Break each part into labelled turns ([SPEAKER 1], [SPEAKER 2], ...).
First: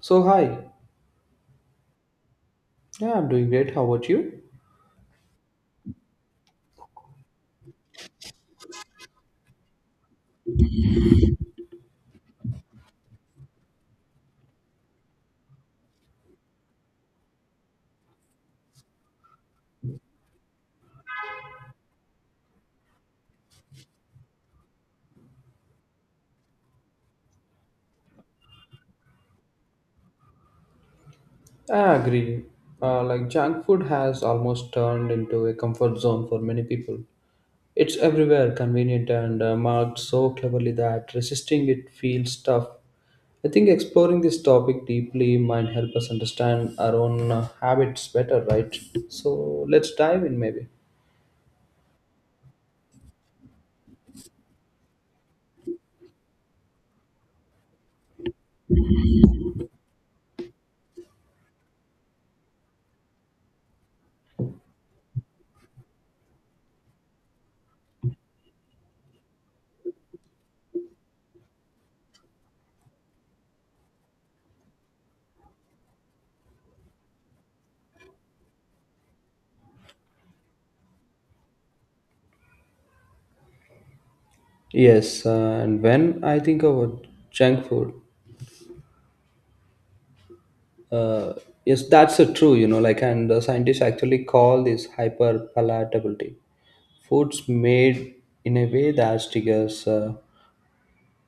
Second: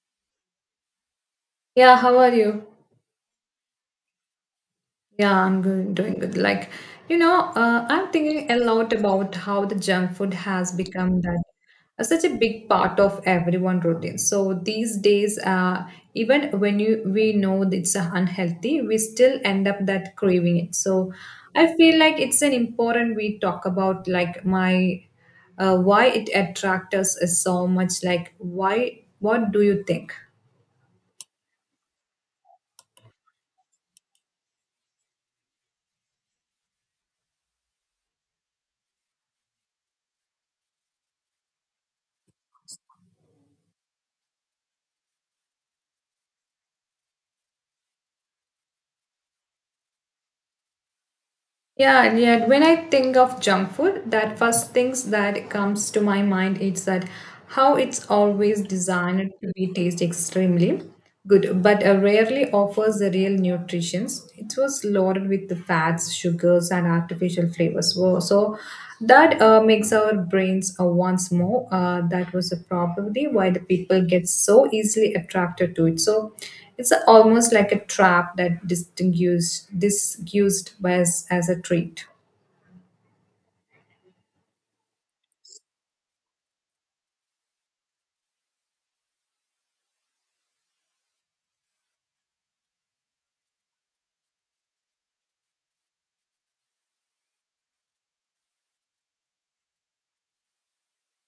[SPEAKER 1] So hi,
[SPEAKER 2] Yeah, how are you?
[SPEAKER 1] yeah, I'm doing great. How about you?
[SPEAKER 2] Yeah, I'm good, doing good. I'm thinking a lot about how the junk food has become that such a big part of everyone routine. So these days, even when you we know that it's unhealthy, we still end up that craving it. So I feel like it's an important we talk about like my why it attracts us so much. Like, why? What do you think?
[SPEAKER 1] I agree. Like junk food has almost turned into a comfort zone for many people. It's everywhere, convenient and marked so cleverly that resisting it feels tough. I think exploring this topic deeply might help us understand our own habits better, right? So let's dive in, maybe.
[SPEAKER 2] Yeah, and yet when I think of junk food, that first things that comes to my mind is that how it's always designed to be taste extremely good, but rarely offers the real nutritions. It was loaded with the fats, sugars, and artificial flavors. So that makes our brains once more. That was a probably why the people get so easily attracted to it. So almost like a trap that distinguished, disused as a treat.
[SPEAKER 1] Yes, and when I think about junk food, Uh, yes, that's true, you know, and scientists actually call this hyperpalatability. Foods made in a way that triggers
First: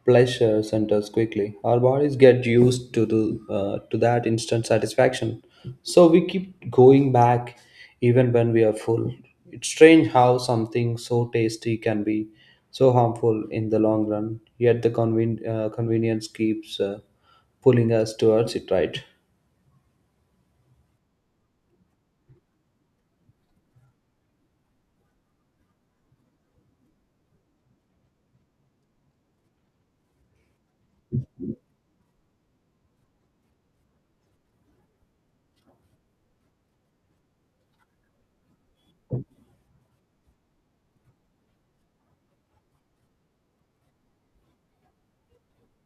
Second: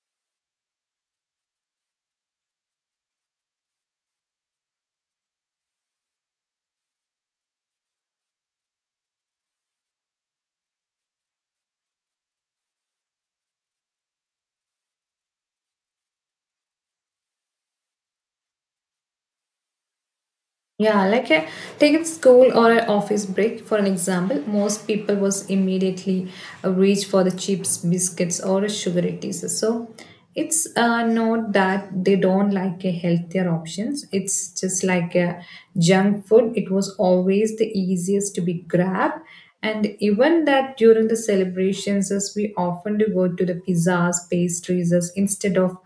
[SPEAKER 1] pleasure centers quickly. Our bodies get used to the to that instant satisfaction, so we keep going back even when we are full. It's strange how something so tasty can be so harmful in the long run. Yet the convenience keeps pulling us towards it, right?
[SPEAKER 2] Yeah, like a take a school or an office break for an example, most people was immediately reach for the chips, biscuits, or sugary teas. So it's not that they don't like a healthier options. It's just like a junk food. It was always the easiest to be grabbed, and even that during the celebrations, as we often do go to the pizzas, pastries, as instead of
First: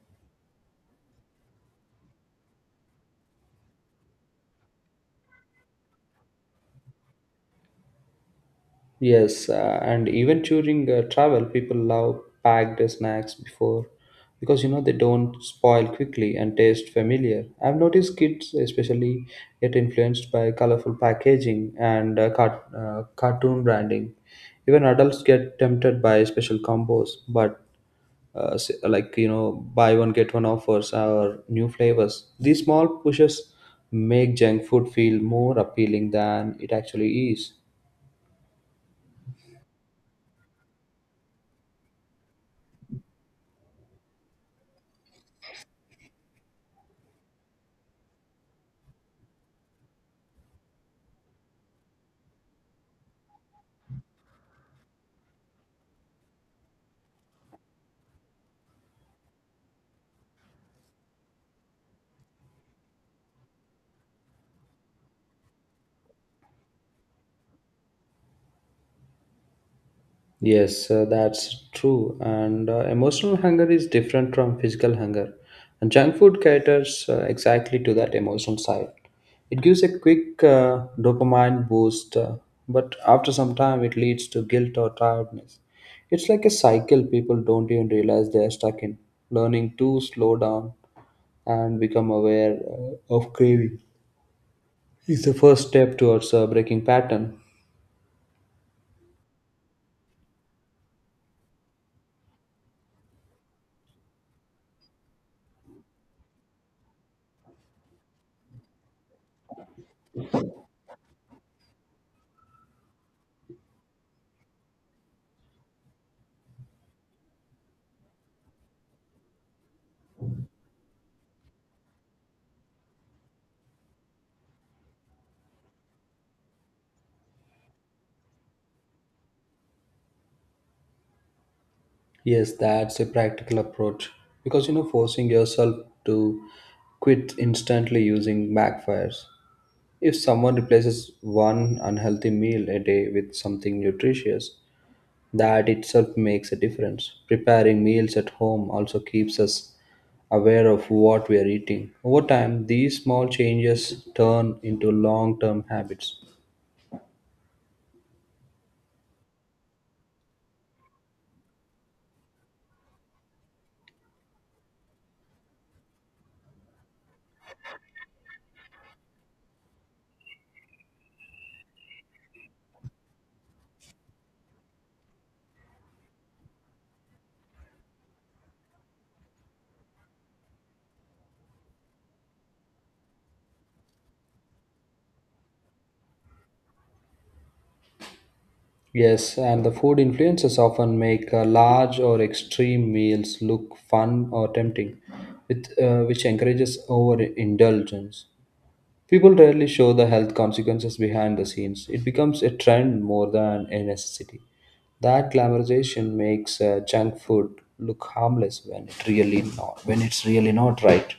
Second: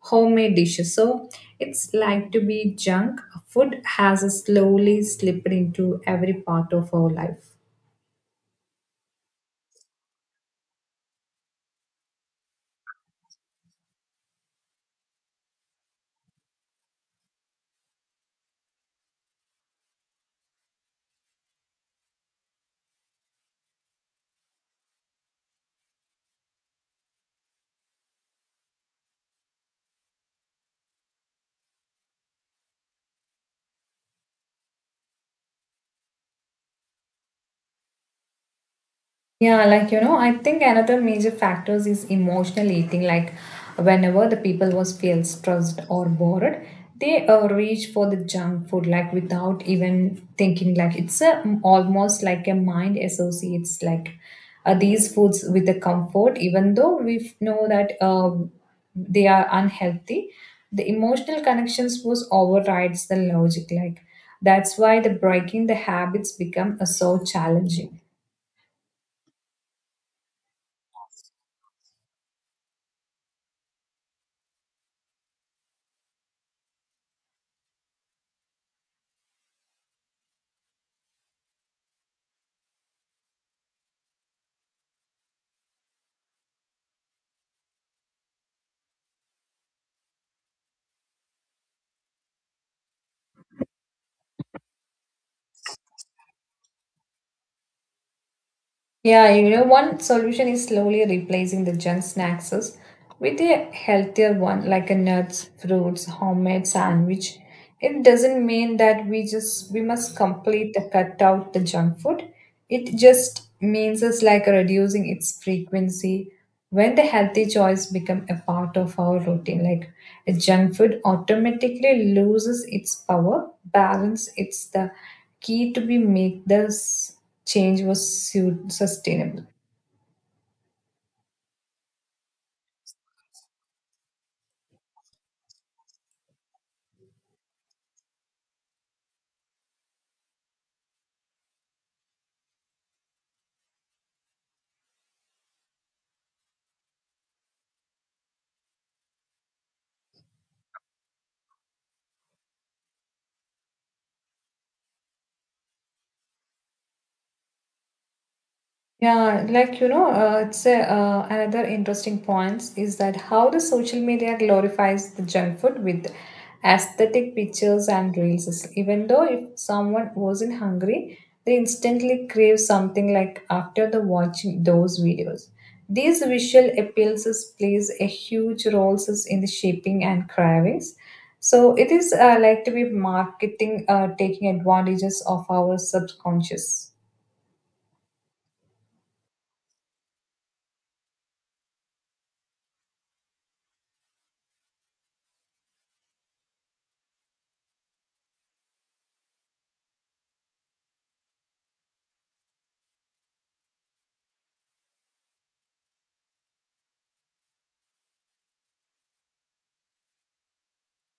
[SPEAKER 2] homemade dishes. So it's like to be junk. Food has slowly slipped into every part of our life.
[SPEAKER 1] Yes, and even during travel, people love packed snacks before because you know they don't spoil quickly and taste familiar. I've noticed kids, especially, get influenced by colorful packaging and cartoon branding. Even adults get tempted by special combos, but you know, buy one get one offers or new flavors. These small pushes make junk food feel more appealing than it actually is.
[SPEAKER 2] I think another major factors is emotional eating. Like whenever the people was feel stressed or bored, they reach for the junk food like without even thinking. Like almost like a mind associates these foods with the comfort, even though we know that they are unhealthy. The emotional connections was overrides the logic. Like that's why the breaking the habits become so challenging.
[SPEAKER 1] Yes, that's true. And emotional hunger is different from physical hunger. And junk food caters exactly to that emotional side. It gives a quick dopamine boost, but after some time, it leads to guilt or tiredness. It's like a cycle people don't even realize they are stuck in. Learning to slow down and become aware of craving is the first step towards breaking pattern.
[SPEAKER 2] Yeah, you know, one solution is slowly replacing the junk snacks with a healthier one, like a nuts, fruits, homemade sandwich. It doesn't mean that we must complete the cut out the junk food. It just means it's like reducing its frequency when the healthy choice become a part of our routine. Like a junk food automatically loses its power, balance its the key to be make this change was sustainable.
[SPEAKER 1] Yes, that's a practical approach because you know forcing yourself to quit instantly using backfires. If someone replaces one unhealthy meal a day with something nutritious, that itself makes a difference. Preparing meals at home also keeps us aware of what we are eating. Over time, these small changes turn into long-term habits.
[SPEAKER 2] Another interesting point is that how the social media glorifies the junk food with aesthetic pictures and reels. Even though if someone wasn't hungry, they instantly crave something like after the watching those videos. These visual plays a huge role is in the shaping and cravings. So it is like to be marketing taking advantages of our subconscious.
[SPEAKER 1] Yes, and the food influences often make large or extreme meals look fun or tempting, which encourages overindulgence. People rarely show the health consequences behind the scenes. It becomes a trend more than a necessity. That glamorization makes junk food look harmless when it's really not, right.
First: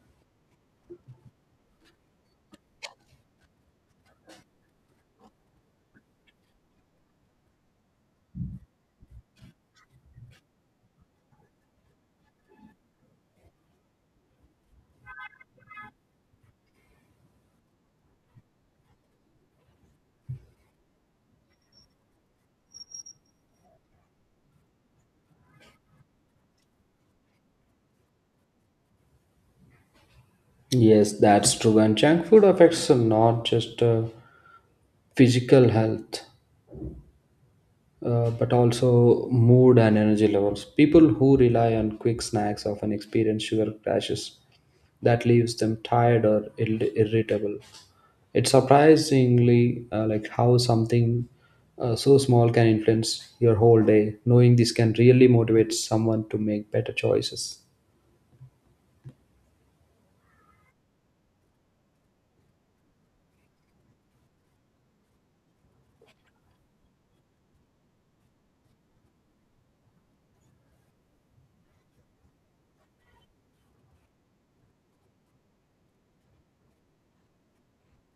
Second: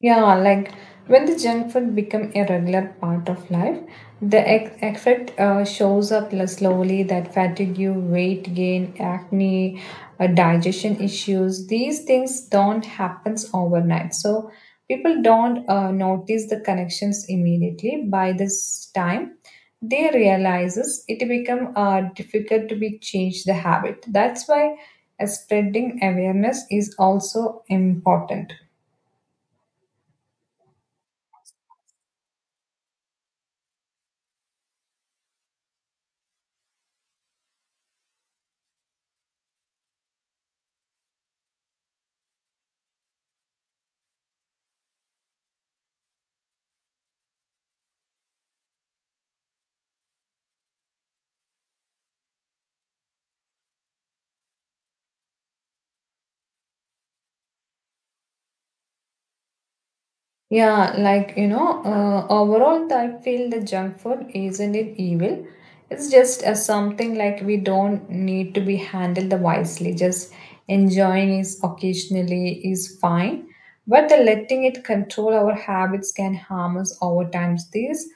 [SPEAKER 2] Yeah, like when the junk food become a regular part of life, the effect shows up less slowly that fatigue, weight gain, acne, digestion issues, these things don't happens overnight. So people don't notice the connections immediately. By this time, they realizes it become difficult to be changed the habit. That's why spreading awareness is also important.
[SPEAKER 1] Yes, that's true. And junk food affects not just physical health but also mood and energy levels. People who rely on quick snacks often experience sugar crashes that leaves them tired or irritable. It's surprisingly like how something so small can influence your whole day. Knowing this can really motivate someone to make better choices.
[SPEAKER 2] Overall, I feel the junk food isn't it evil. It's just something like we don't need to be handled the wisely. Just enjoying is occasionally is fine, but the letting it control our habits can harm us over time. These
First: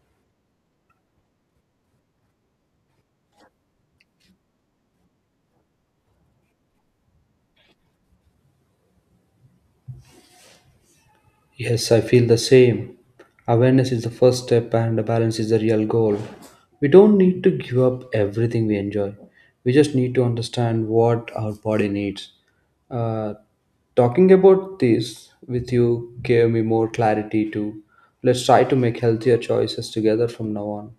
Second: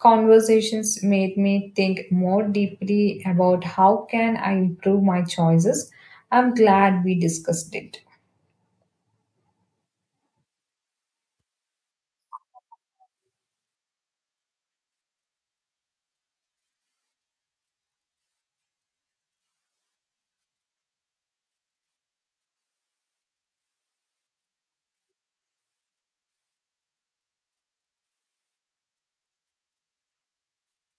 [SPEAKER 2] conversations made me think more deeply about how can I improve my choices. I'm glad we discussed it.
[SPEAKER 1] Yes, I feel the same. Awareness is the first step, and the balance is the real goal. We don't need to give up everything we enjoy. We just need to understand what our body needs. Uh, Talking about this with you gave me more clarity too. Let's try to make healthier choices together from now on.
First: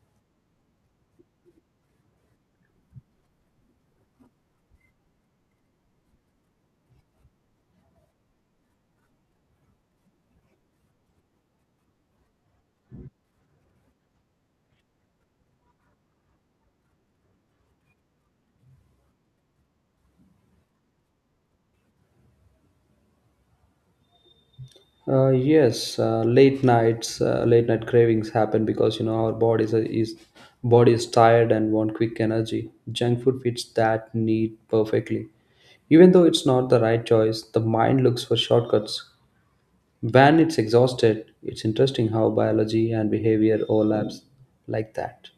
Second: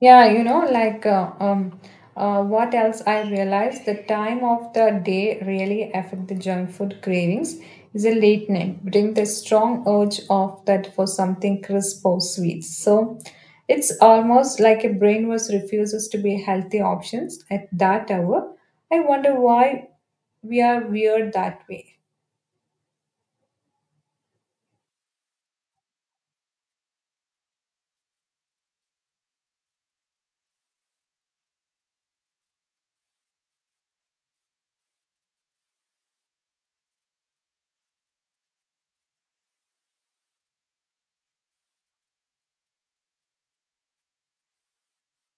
[SPEAKER 2] Yeah, you know, like uh, um, what else I realized the time of the day really affect the junk food cravings is a late night bring the strong urge of that for something crisp or sweet. So it's almost like a brain was refuses to be healthy options at that hour. I wonder why we are weird that way.
[SPEAKER 1] Yes, late night cravings happen because you know our bodies are, is body is tired and want quick energy. Junk food fits that need perfectly. Even though it's not the right choice, the mind looks for shortcuts. When it's exhausted, it's interesting how biology and behavior overlaps like that.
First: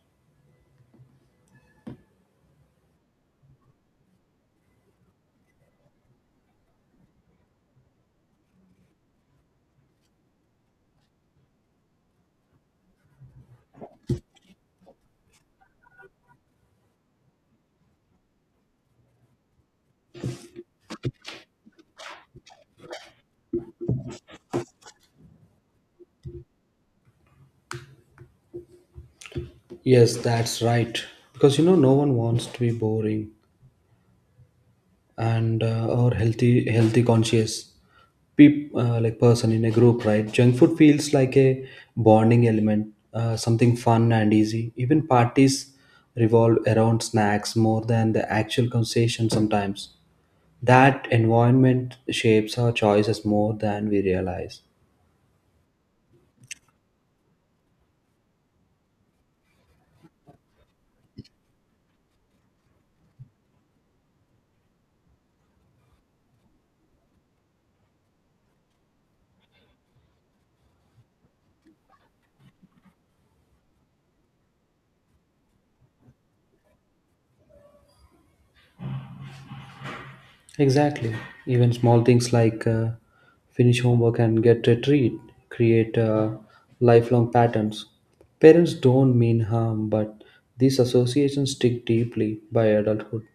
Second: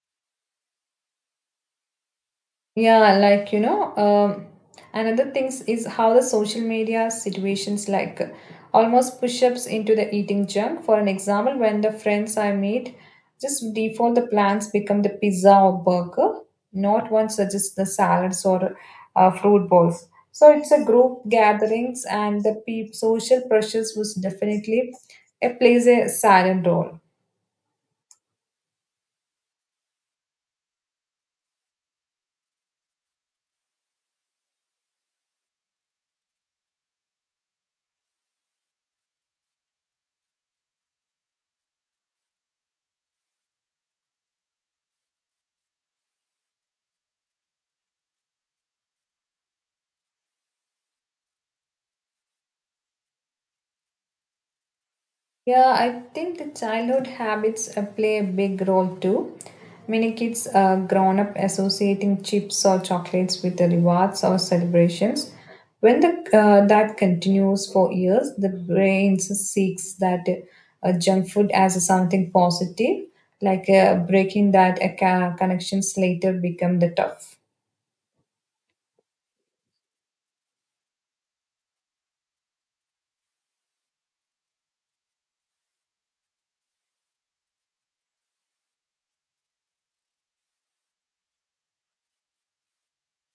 [SPEAKER 2] Yeah, like you know, um, Another things is how the social media situations almost push-ups into the eating junk. For an example, when the friends I meet just default the plans become the pizza or burger, not one suggests the salads or fruit bowls. So it's a group gatherings and the peop social pressures was definitely it plays a silent role.
[SPEAKER 1] Yes, that's right. Because you know, no one wants to be boring. And or healthy conscious peop, like person in a group, right? Junk food feels like a bonding element, something fun and easy. Even parties revolve around snacks more than the actual conversation sometimes. That environment shapes our choices more than we realize.
[SPEAKER 2] Yeah, I think the childhood habits play a big role too. Many kids grown up associating chips or chocolates with the rewards or celebrations. When the, that continues for years, the brain seeks that junk food as something positive, breaking that connections later become the tough.
[SPEAKER 1] Exactly. Even small things like finish homework and get a treat create lifelong patterns. Parents don't mean harm, but these associations stick deeply by adulthood.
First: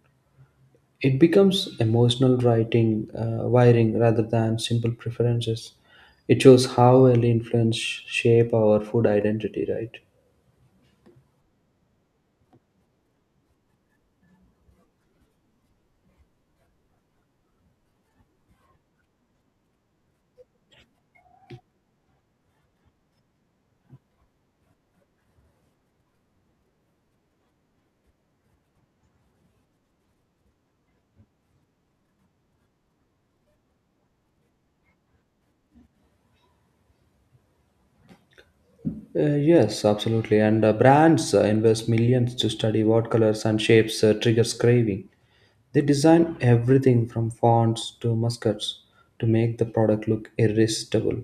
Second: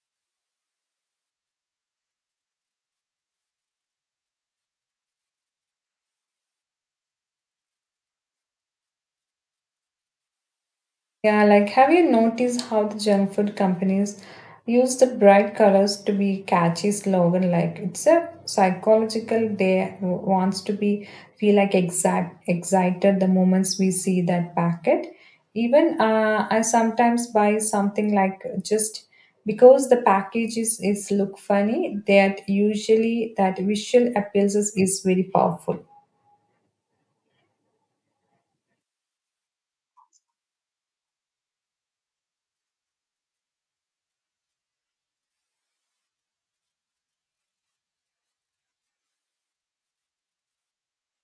[SPEAKER 1] It becomes emotional wiring rather than simple preferences. It shows how early influence shape our food identity, right?
[SPEAKER 2] Yeah, like have you noticed how the junk food companies use the bright colors to be catchy slogan? Like it's a psychological day wants to be feel like exact excited the moments we see that packet. Even I sometimes buy something like just because the is look funny. That usually that visual is very powerful.
[SPEAKER 1] Yes, absolutely. And brands invest millions to study what colors and shapes triggers craving. They design everything from fonts to muskets to make the product look irresistible.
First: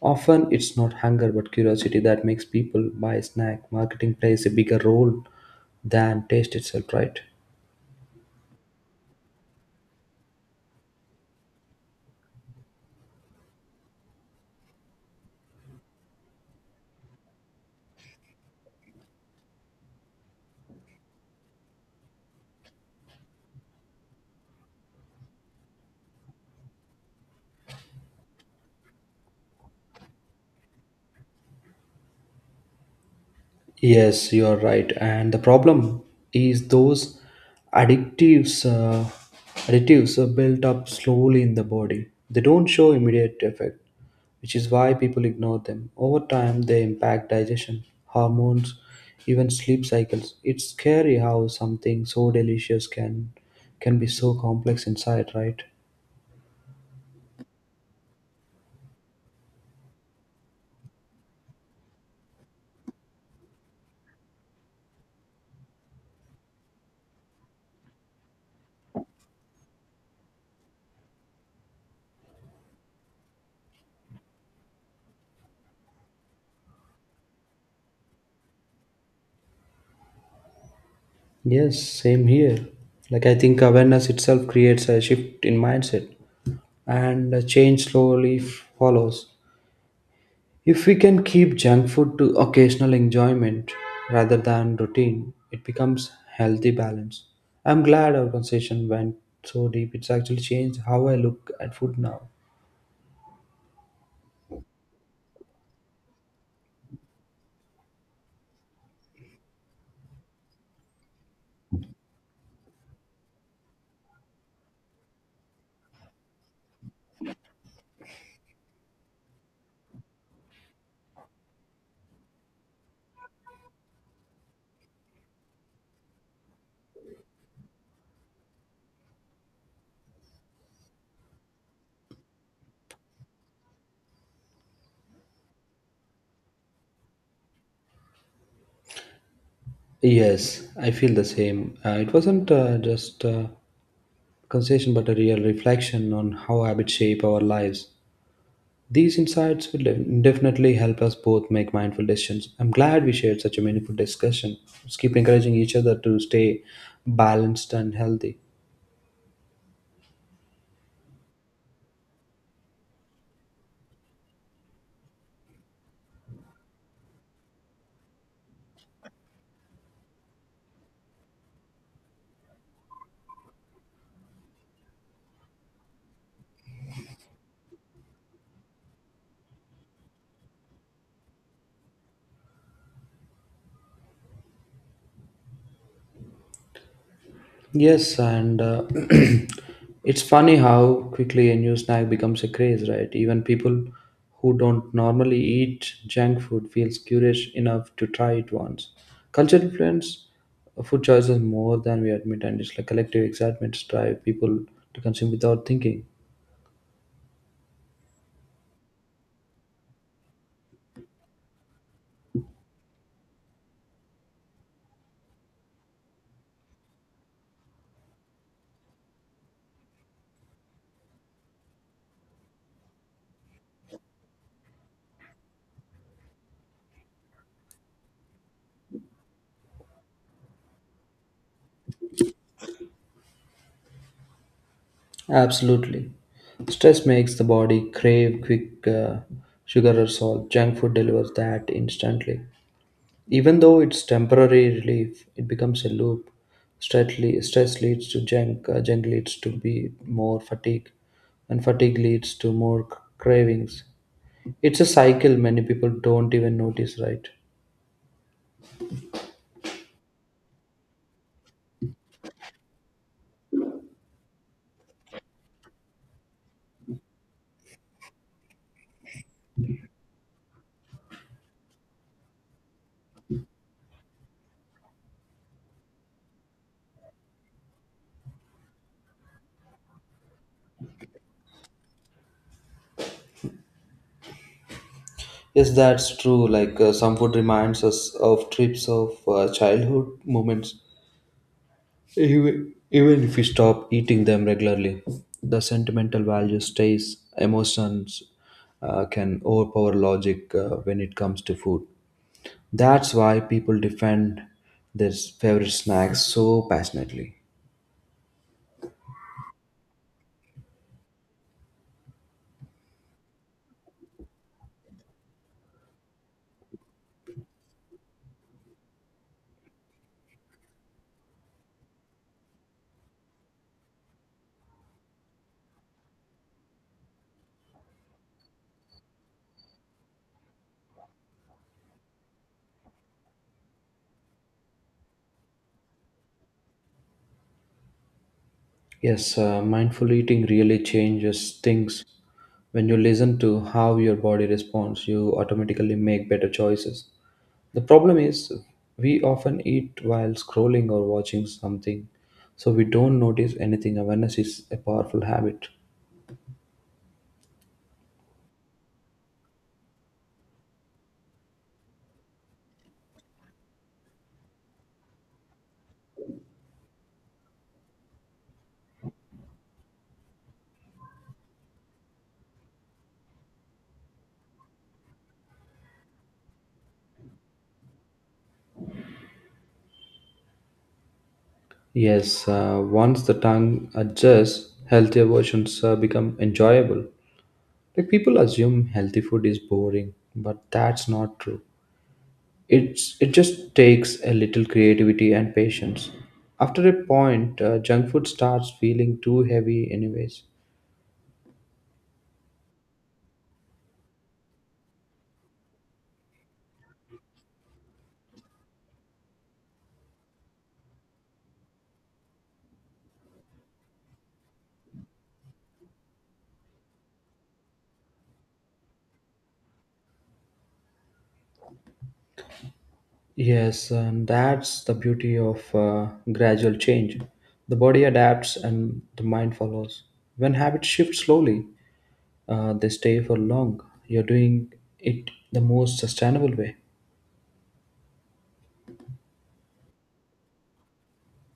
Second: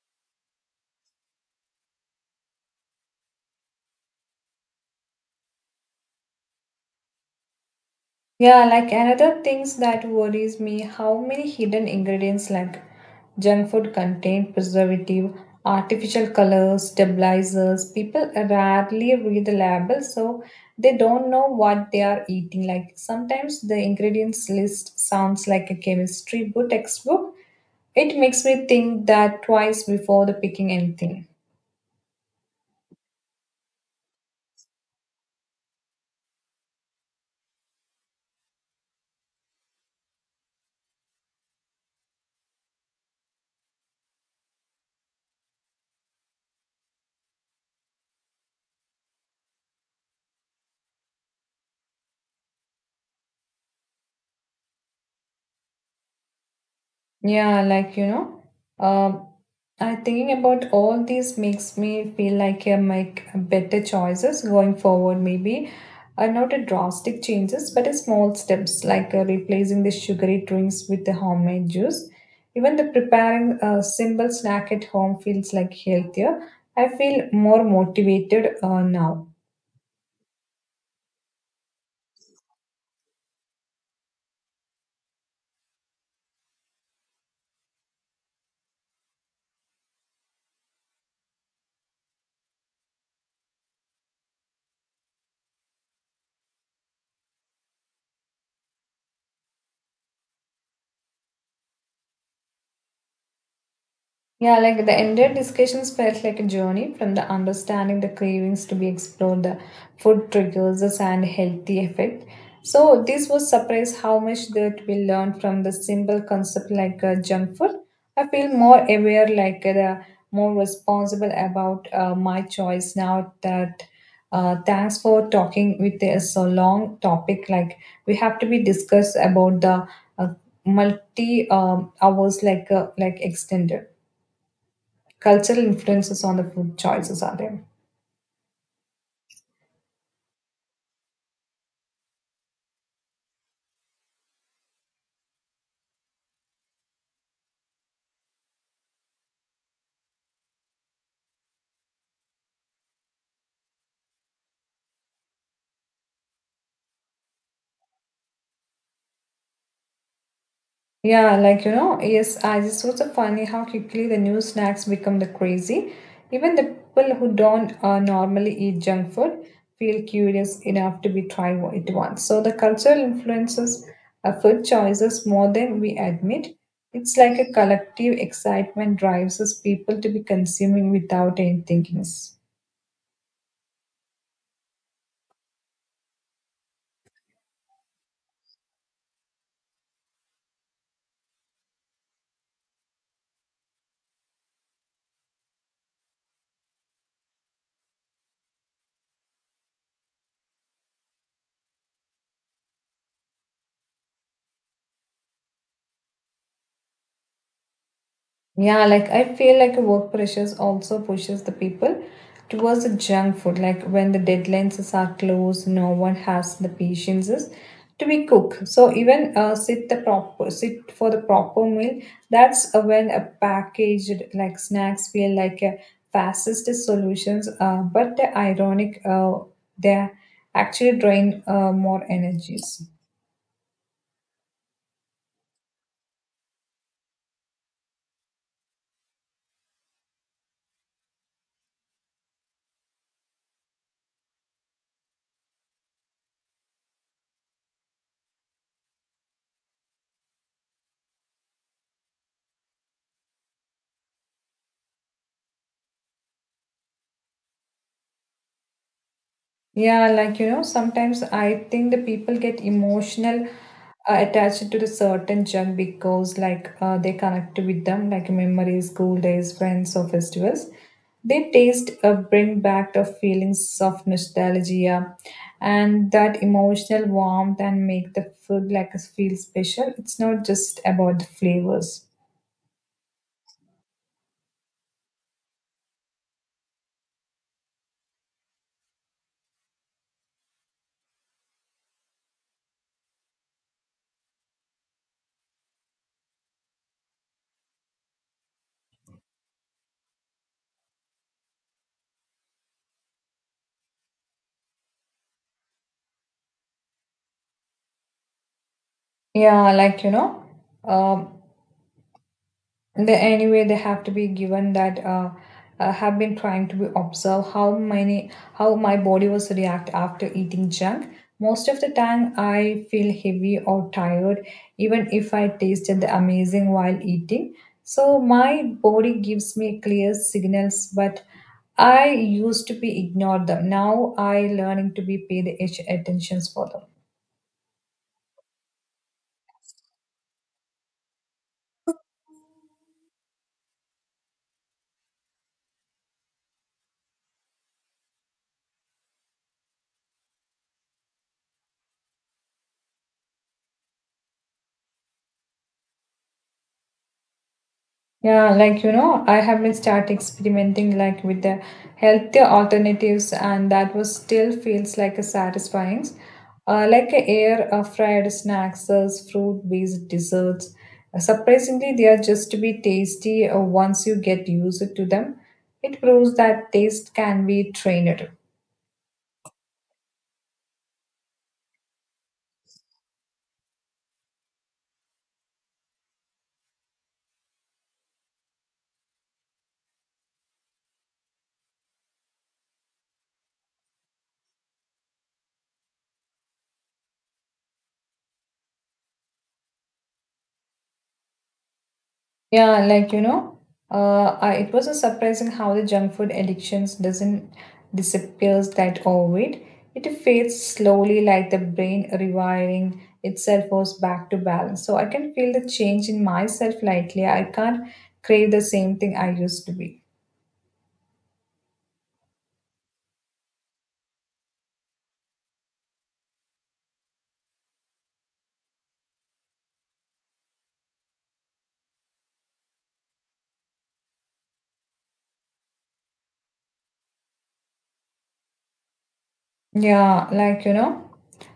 [SPEAKER 1] Often it's not hunger but curiosity that makes people buy a snack. Marketing plays a bigger role than taste itself, right?
[SPEAKER 2] Yeah, like another things that worries me how many hidden ingredients like junk food contain preservative, artificial colors, stabilizers. People rarely read the label so they don't know what they are eating. Like sometimes the ingredients list sounds like a chemistry book textbook. It makes me think that twice before the picking anything.
[SPEAKER 1] Yes, you are right. And the problem is those addictives, uh, additives are built up slowly in the body. They don't show immediate effect, which is why people ignore them. Over time, they impact digestion, hormones, even sleep cycles. It's scary how something so delicious can be so complex inside, right?
[SPEAKER 2] Yeah, like you know, um, I thinking about all these makes me feel like I make better choices going forward. Maybe not a drastic changes, but a small steps replacing the sugary drinks with the homemade juice. Even the preparing a simple snack at home feels like healthier. I feel more motivated now.
[SPEAKER 1] Yes, same here. Like I think awareness itself creates a shift in mindset and a change slowly follows. If we can keep junk food to occasional enjoyment rather than routine, it becomes healthy balance. I'm glad our conversation went so deep. It's actually changed how I look at food now.
[SPEAKER 2] Yeah, like the entire discussions felt like a journey from the understanding the cravings to be explored, the food triggers us and healthy effect. So this was surprise how much that we learned from the simple concept junk food. I feel more aware, the more responsible about my choice now. That thanks for talking with a so long topic. Like we have to be discussed about the uh, multi hours like extended cultural influences on the food choices are there.
[SPEAKER 1] Yes, I feel the same. It wasn't just a conversation, but a real reflection on how habits shape our lives. These insights will definitely help us both make mindful decisions. I'm glad we shared such a meaningful discussion. Let's keep encouraging each other to stay balanced and healthy.
[SPEAKER 2] Yeah, like you know, yes, I just was so funny how quickly the new snacks become the crazy. Even the people who don't normally eat junk food feel curious enough to be try it once. So the cultural influences our food choices more than we admit. It's like a collective excitement drives us people to be consuming without any thinking.
[SPEAKER 1] Yes, and it's funny how quickly a new snack becomes a craze, right? Even people who don't normally eat junk food feels curious enough to try it once. Culture influence food choices more than we admit, and it's like collective excitement drive people to consume without thinking.
[SPEAKER 2] Yeah, like I feel like work pressures also pushes the people towards the junk food. Like when the deadlines are close, no one has the patience to be cooked. So even sit for the proper meal. That's when a packaged like snacks feel like a fastest solutions. But the ironic, they actually drain more energies.
[SPEAKER 1] Absolutely. Stress makes the body crave quick sugar or salt. Junk food delivers that instantly. Even though it's temporary relief, it becomes a loop. Stress leads to junk, junk leads to be more fatigue, and fatigue leads to more cravings. It's a cycle many people don't even notice, right?
[SPEAKER 2] Sometimes I think the people get emotional attached to the certain junk because they connect with them, like memories, school days, friends, or festivals. They taste bring back the feelings of nostalgia and that emotional warmth and make the food like us feel special. It's not just about the flavors.
[SPEAKER 1] Yes, that's true. Like some food reminds us of trips of childhood moments. Even if we stop eating them regularly, the sentimental value stays. Emotions can overpower logic when it comes to food. That's why people defend their favorite snacks so passionately.
[SPEAKER 2] Yeah, like you know, um, they have to be given that have been trying to be observe how many how my body was react after eating junk. Most of the time I feel heavy or tired, even if I tasted the amazing while eating. So my body gives me clear signals, but I used to be ignore them. Now I learning to be pay the attentions for them.
[SPEAKER 1] Yes, mindful eating really changes things. When you listen to how your body responds, you automatically make better choices. The problem is, we often eat while scrolling or watching something, so we don't notice anything. Awareness is a powerful habit.
[SPEAKER 2] I have been start experimenting like with the healthier alternatives, and that was still feels like a satisfying. Like a air fried snacks, fruit-based desserts. Surprisingly, they are just to be tasty once you get used to them. It proves that taste can be trained.
[SPEAKER 1] Yes, once the tongue adjusts, healthier versions become enjoyable. Like people assume healthy food is boring, but that's not true. It just takes a little creativity and patience. After a point, junk food starts feeling too heavy, anyways.
[SPEAKER 2] Yeah, like you know, it was a surprising how the junk food addictions doesn't disappears that overnight. It fades slowly, like the brain rewiring itself goes back to balance. So I can feel the change in myself lately. I can't crave the same thing I used to be.
[SPEAKER 1] Yes, and that's the beauty of gradual change. The body adapts and the mind follows. When habits shift slowly, they stay for long. You're doing it the most sustainable way.
[SPEAKER 2] Yeah, like you know,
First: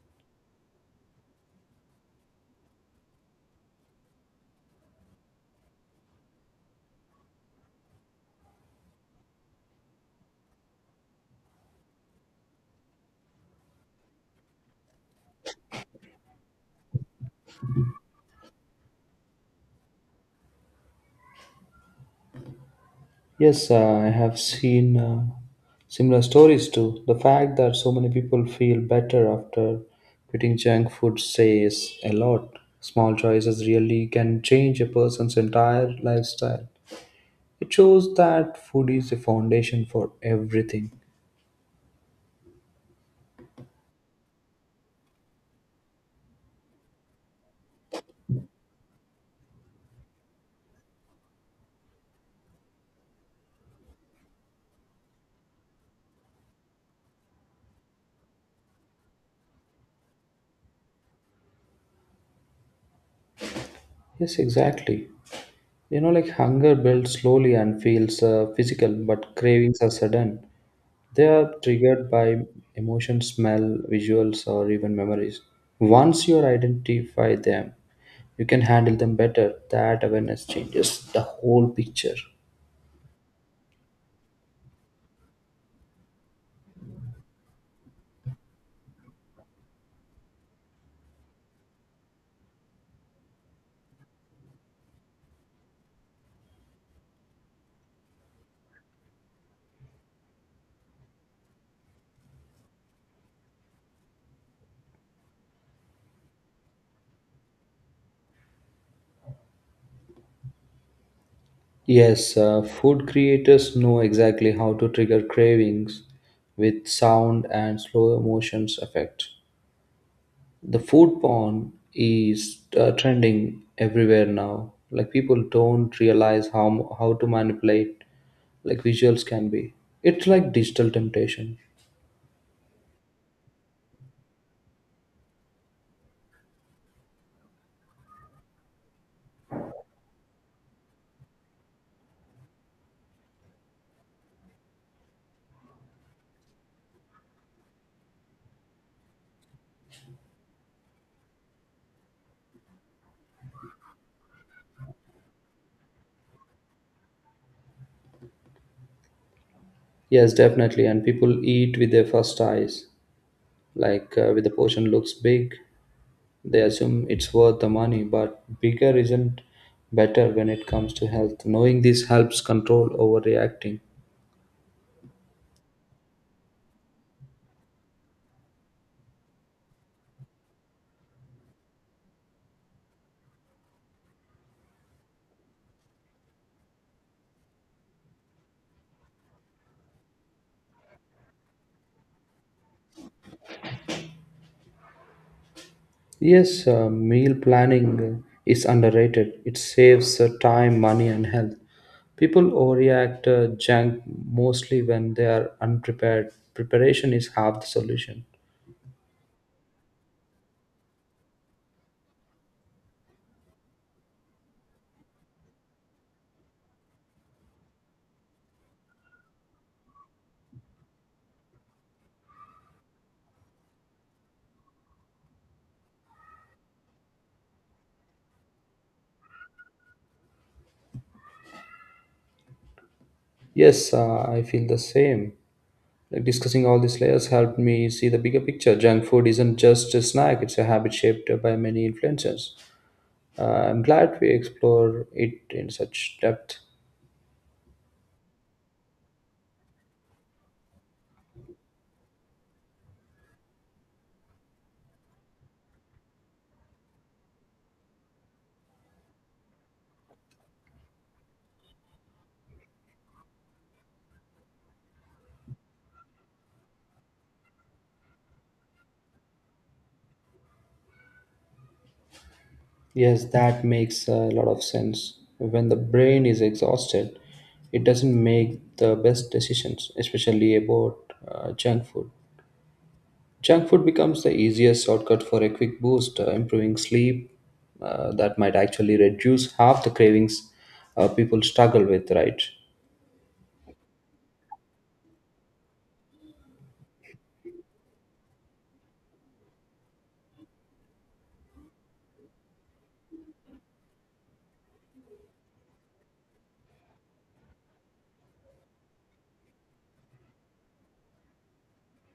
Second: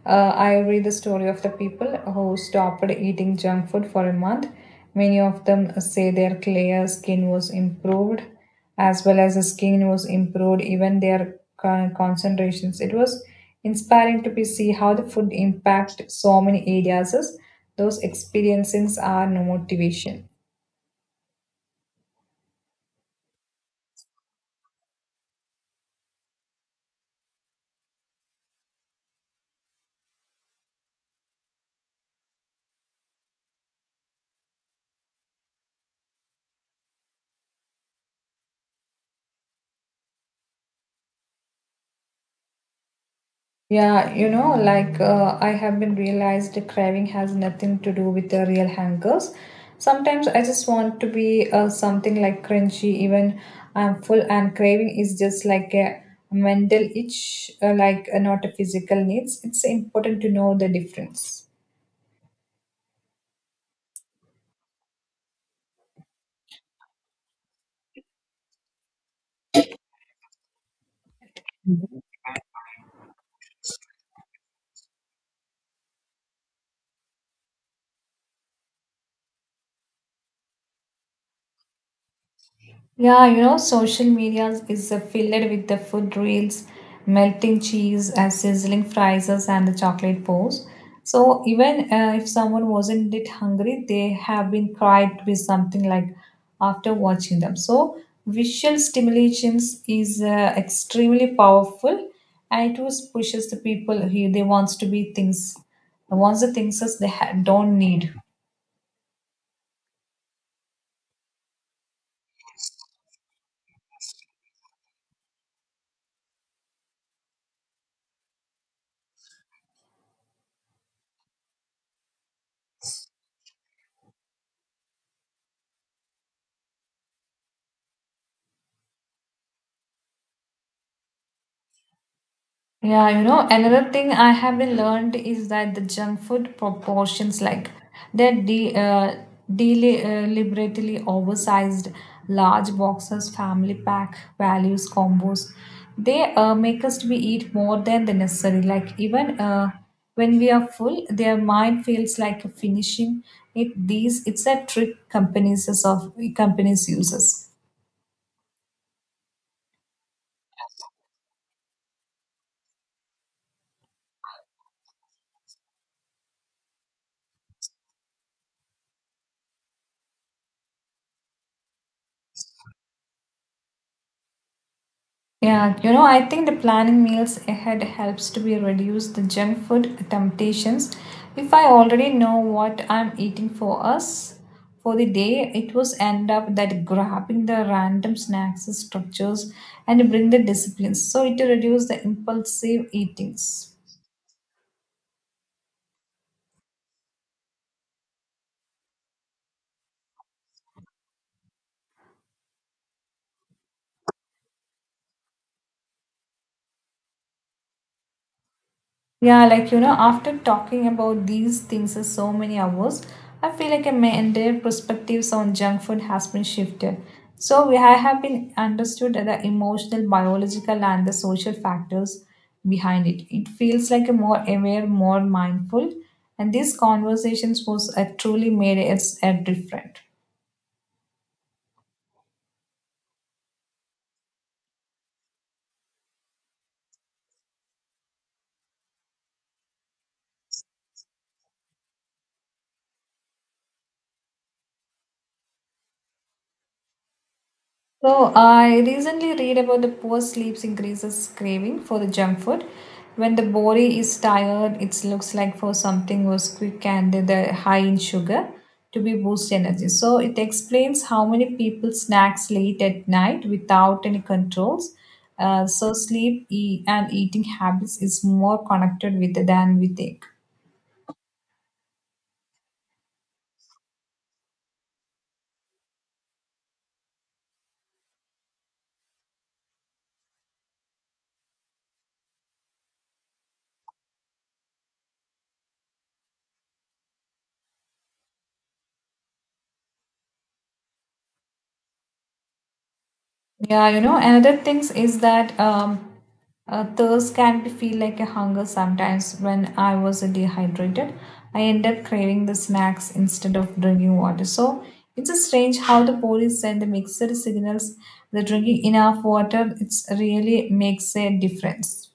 [SPEAKER 2] I read the story of the people who stopped eating junk food for a month. Many of them say their clear skin was improved, as well as the skin was improved, even their concentrations. It was inspiring to be see how the food impact so many areas. Is Those experiences are no motivation.
[SPEAKER 1] Yes, I have seen similar stories too. The fact that so many people feel better after quitting junk food says a lot. Small choices really can change a person's entire lifestyle. It shows that food is the foundation for everything.
[SPEAKER 2] I have been realized the craving has nothing to do with the real hangers. Sometimes I just want to be something like crunchy, even I'm full, and craving is just like a mental itch, not a physical needs. It's important to know the difference.
[SPEAKER 1] Yes, exactly. You know, like hunger builds slowly and feels physical, but cravings are sudden. They are triggered by emotion, smell, visuals, or even memories. Once you identify them, you can handle them better. That awareness changes the whole picture.
[SPEAKER 2] Yeah, you know, social media is filled with the food reels, melting cheese, and sizzling fries, and the chocolate bars. So even if someone wasn't that hungry, they have been cried with something like after watching them. So visual stimulations is extremely powerful, and it was pushes the people here. They wants to be things, wants the things that don't need.
[SPEAKER 1] Yes, food creators know exactly how to trigger cravings with sound and slow motions effect. The food porn is trending everywhere now. Like people don't realize how to manipulate like visuals can be. It's like digital temptation.
[SPEAKER 2] Yeah, you know, another thing I have been learned is that the junk food proportions, like they're de uh, deliberately oversized large boxes, family pack, values, combos. They make us to be eat more than the necessary. Like even when we are full, their mind feels like a finishing it. These it's a trick companies uses.
[SPEAKER 1] Yes, definitely. And people eat with their first eyes. Like with the portion looks big, they assume it's worth the money. But bigger isn't better when it comes to health. Knowing this helps control overreacting.
[SPEAKER 2] Yeah, you know, I think the planning meals ahead helps to be reduce the junk food temptations. If I already know what I'm eating for us for the day, it was end up that grabbing the random snacks and structures and bring the disciplines. So it reduce the impulsive eatings.
[SPEAKER 1] Yes, meal planning is underrated. It saves time, money, and health. People overreact junk mostly when they are unprepared. Preparation is half the solution.
[SPEAKER 2] Yeah, like you know, after talking about these things for so many hours, I feel like my entire perspectives on junk food has been shifted. So we I have been understood the emotional, biological, and the social factors behind it. It feels like a more aware, more mindful, and these conversations was truly made us a different.
[SPEAKER 1] Yes, I feel the same. Like discussing all these layers helped me see the bigger picture. Junk food isn't just a snack, it's a habit shaped by many influences. Uh, I'm glad we explore it in such depth.
[SPEAKER 2] So I recently read about the poor sleep increases craving for the junk food. When the body is tired, it looks like for something was quick and the high in sugar to be boost energy. So it explains how many people snacks late at night without any controls. So sleep and eating habits is more connected with than we think.
[SPEAKER 1] Yes, that makes a lot of sense. When the brain is exhausted, it doesn't make the best decisions, especially about junk food. Junk food becomes the easiest shortcut for a quick boost, improving sleep. That might actually reduce half the cravings people struggle with, right?
[SPEAKER 2] Yeah, you know, another things is that thirst can be feel like a hunger sometimes. When I was dehydrated, I end up craving the snacks instead of drinking water. So it's a strange how the body send the mixer signals. The drinking enough water, it's really makes a difference.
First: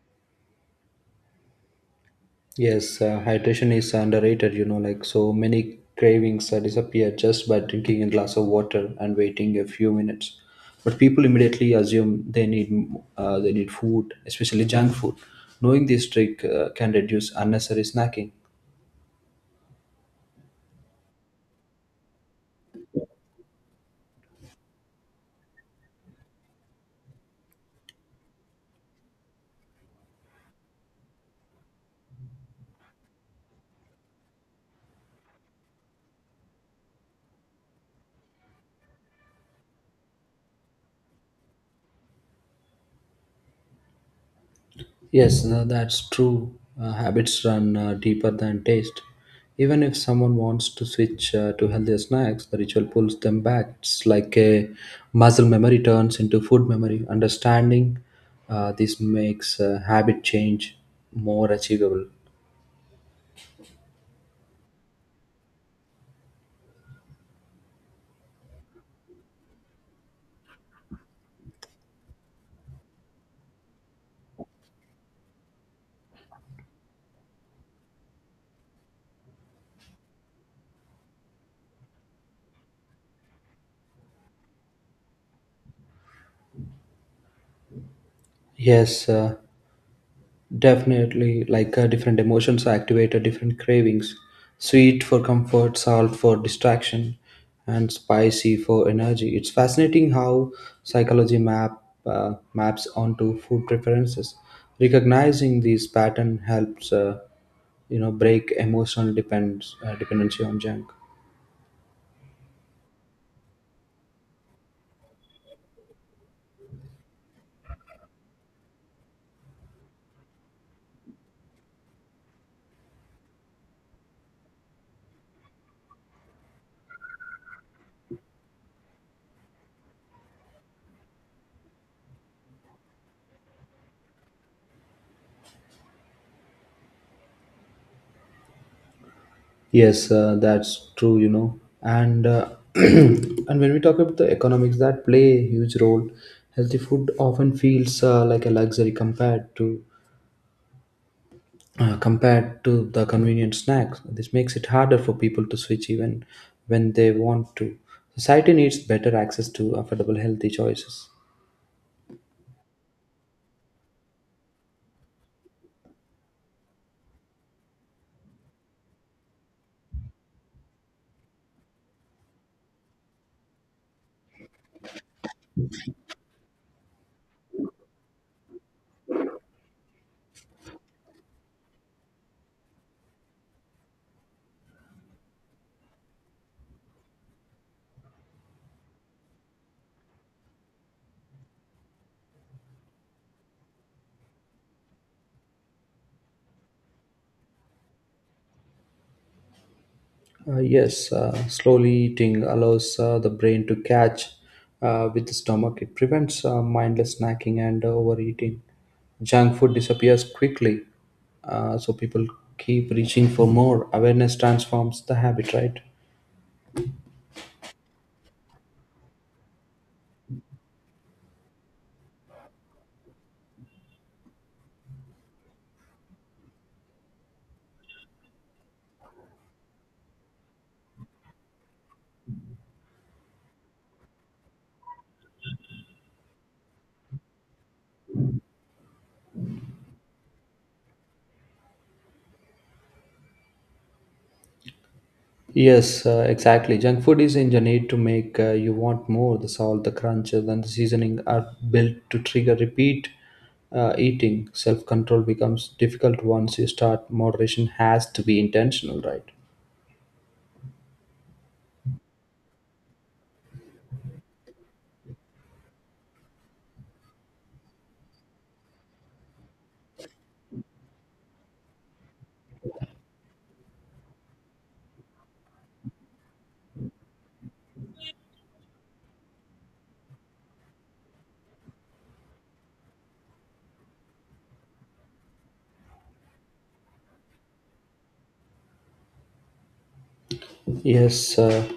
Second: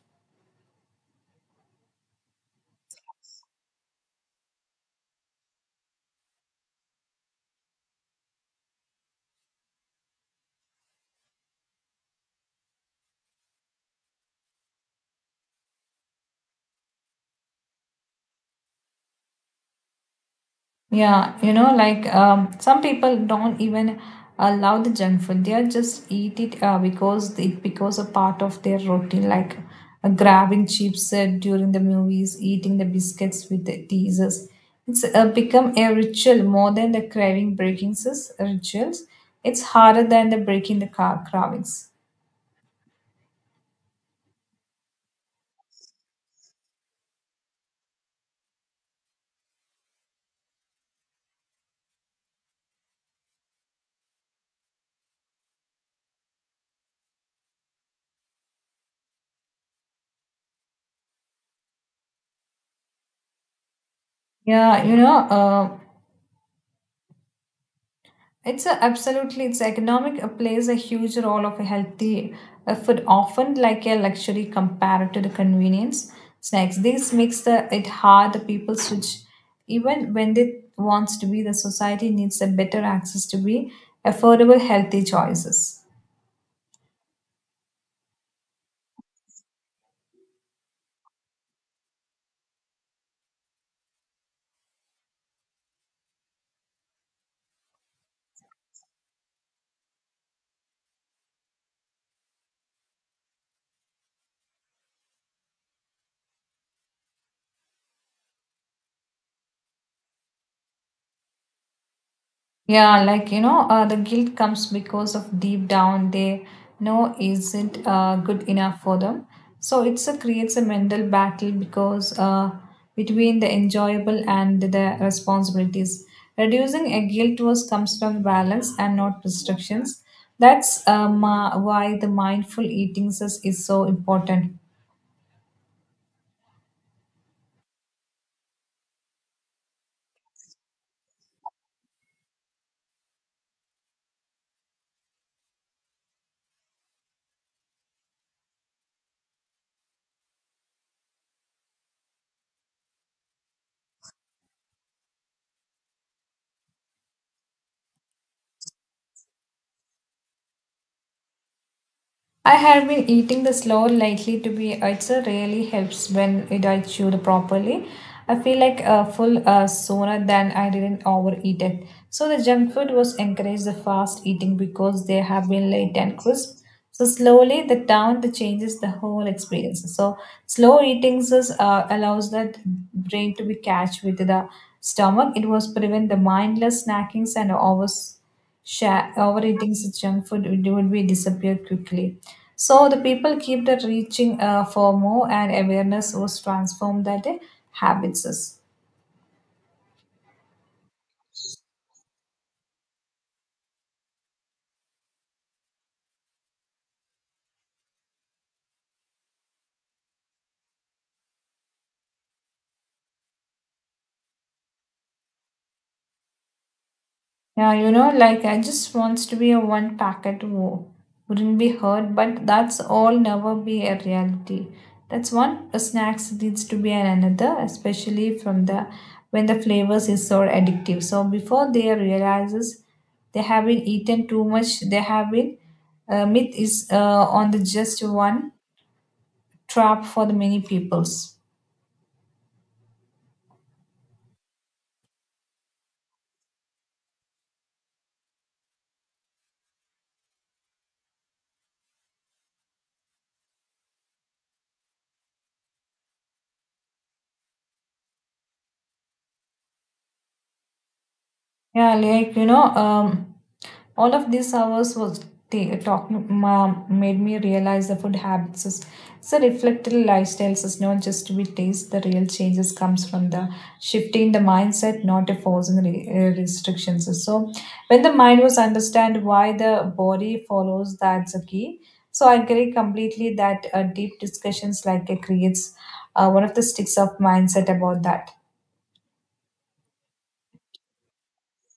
[SPEAKER 1] Yes, hydration is underrated, you know, like so many cravings disappear just by drinking a glass of water and waiting a few minutes. But people immediately assume they need food, especially junk food. Knowing this trick can reduce unnecessary snacking.
[SPEAKER 2] Yeah, you know, like some people don't even allow the junk food. They are just eat it because it becomes a part of their routine, like grabbing chips during the movies, eating the biscuits with the teasers. It's become a ritual more than the rituals. It's harder than the breaking the car cravings.
[SPEAKER 1] Yes, that's true. Habits run deeper than taste. Even if someone wants to switch to healthier snacks, the ritual pulls them back. It's like a muscle memory turns into food memory. Understanding this makes habit change more achievable.
[SPEAKER 2] Yeah, you know, absolutely it's economic plays a huge role of a healthy food often like a luxury compared to the convenience snacks. This makes the it hard the people switch even when they wants to be the society needs a better access to be affordable healthy choices.
[SPEAKER 1] Yes, definitely, like different emotions activate different cravings. Sweet for comfort, salt for distraction, and spicy for energy. It's fascinating how psychology maps onto food preferences. Recognizing these pattern helps, you know, break emotional depends dependency on junk.
[SPEAKER 2] Yeah, like you know, the guilt comes because of deep down they know isn't good enough for them. So it's a creates a mental battle because between the enjoyable and the responsibilities. Reducing a guilt was comes from balance and not restrictions. That's why the mindful eating is so important.
[SPEAKER 1] Yes, that's true, you know. And and when we talk about the economics that play a huge role, healthy food often feels like a luxury compared to the convenient snacks. This makes it harder for people to switch even when they want to. Society needs better access to affordable healthy choices.
[SPEAKER 2] I have been eating the slow lately to be it really helps when it I chewed properly. I feel like full sooner than I didn't overeat it. So the junk food was encouraged the fast eating because they have been light and crisp. So slowly the down the changes the whole experience. So slow eating is, allows that brain to be catch with the stomach. It was prevent the mindless snackings and overs sha overeating such junk food would be disappear quickly. So the people keep the reaching for more, and awareness was transformed that habits.
[SPEAKER 1] Yes, slowly eating allows the brain to catch with the stomach. It prevents mindless snacking and overeating. Junk food disappears quickly, so people keep reaching for more. Awareness transforms the habit, right?
[SPEAKER 2] Yeah, you know, like I just wants to be a one packet war. Wouldn't be heard, but that's all never be a reality. That's one snacks needs to be an another, especially from the when the flavors is so addictive. So before they realizes they have been eaten too much, they have been myth is on the just one trap for the many peoples.
[SPEAKER 1] Yes, exactly. Junk food is engineered to make you want more. The salt, the crunch, and the seasoning are built to trigger repeat eating. Self control becomes difficult once you start. Moderation has to be intentional, right?
[SPEAKER 2] Yeah, like you know, all of these hours was made me realize the food habits is it's a reflective lifestyles. It's not just with taste. The real changes comes from the shifting the mindset, not a restrictions. So when the mind was understand why the body follows, that's a key. So I agree completely that deep discussions like it creates one of the sticks of mindset about that.
[SPEAKER 1] Yes, uh,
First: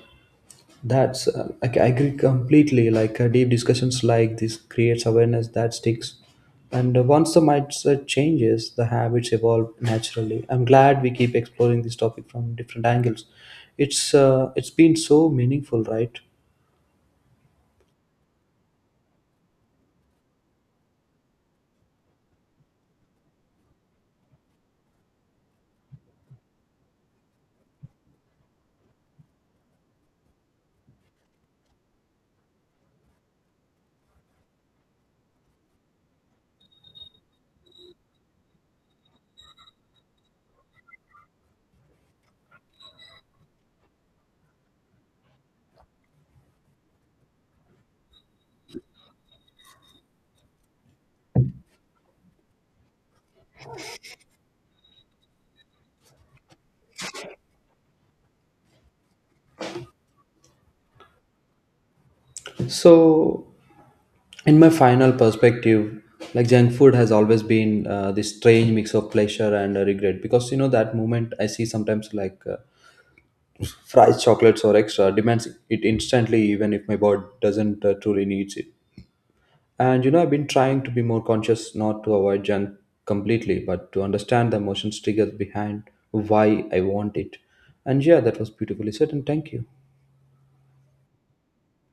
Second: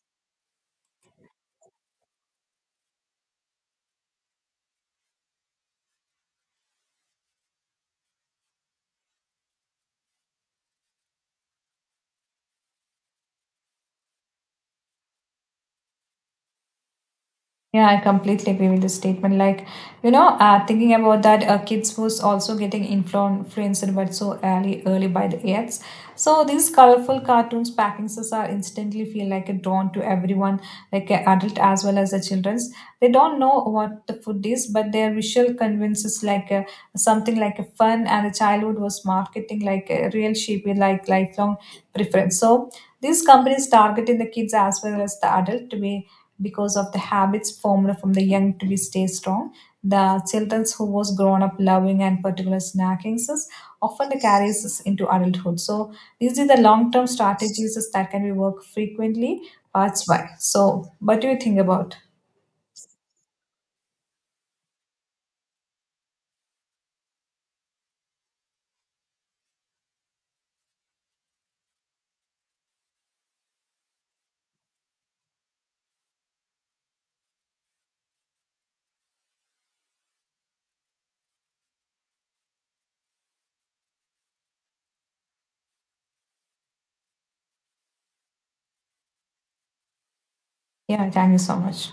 [SPEAKER 1] that's uh, I, I agree completely. Like deep discussions like this creates awareness that sticks, and once the mindset changes, the habits evolve naturally. I'm glad we keep exploring this topic from different angles. It's been so meaningful, right?
[SPEAKER 2] Yeah, I completely agree with the statement. Like, you know, thinking about that, kids was also getting influenced, but so early, early by the ads. So these colorful cartoons packings us are instantly feel like a drawn to everyone, like adult as well as the childrens. They don't know what the food is, but their visual convinces like something like a fun, and the childhood was marketing like a real sheep with like lifelong preference. So these companies targeting the kids as well as the adult to be because of the habits formed from the young to be stay strong. The children who was grown up loving and particular snacking is often the carries us into adulthood. So these are the long-term strategies that can be worked frequently. That's why. So what do you think about?
[SPEAKER 1] So, in my final perspective, like junk food has always been this strange mix of pleasure and regret because you know that moment I see sometimes like. Fries, chocolates, or extra demands it instantly, even if my body doesn't truly needs it. And you know, I've been trying to be more conscious not to avoid junk completely, but to understand the emotions triggers behind why I want it. And yeah, that was beautifully said, and thank you.
[SPEAKER 2] Yeah, thank you so much.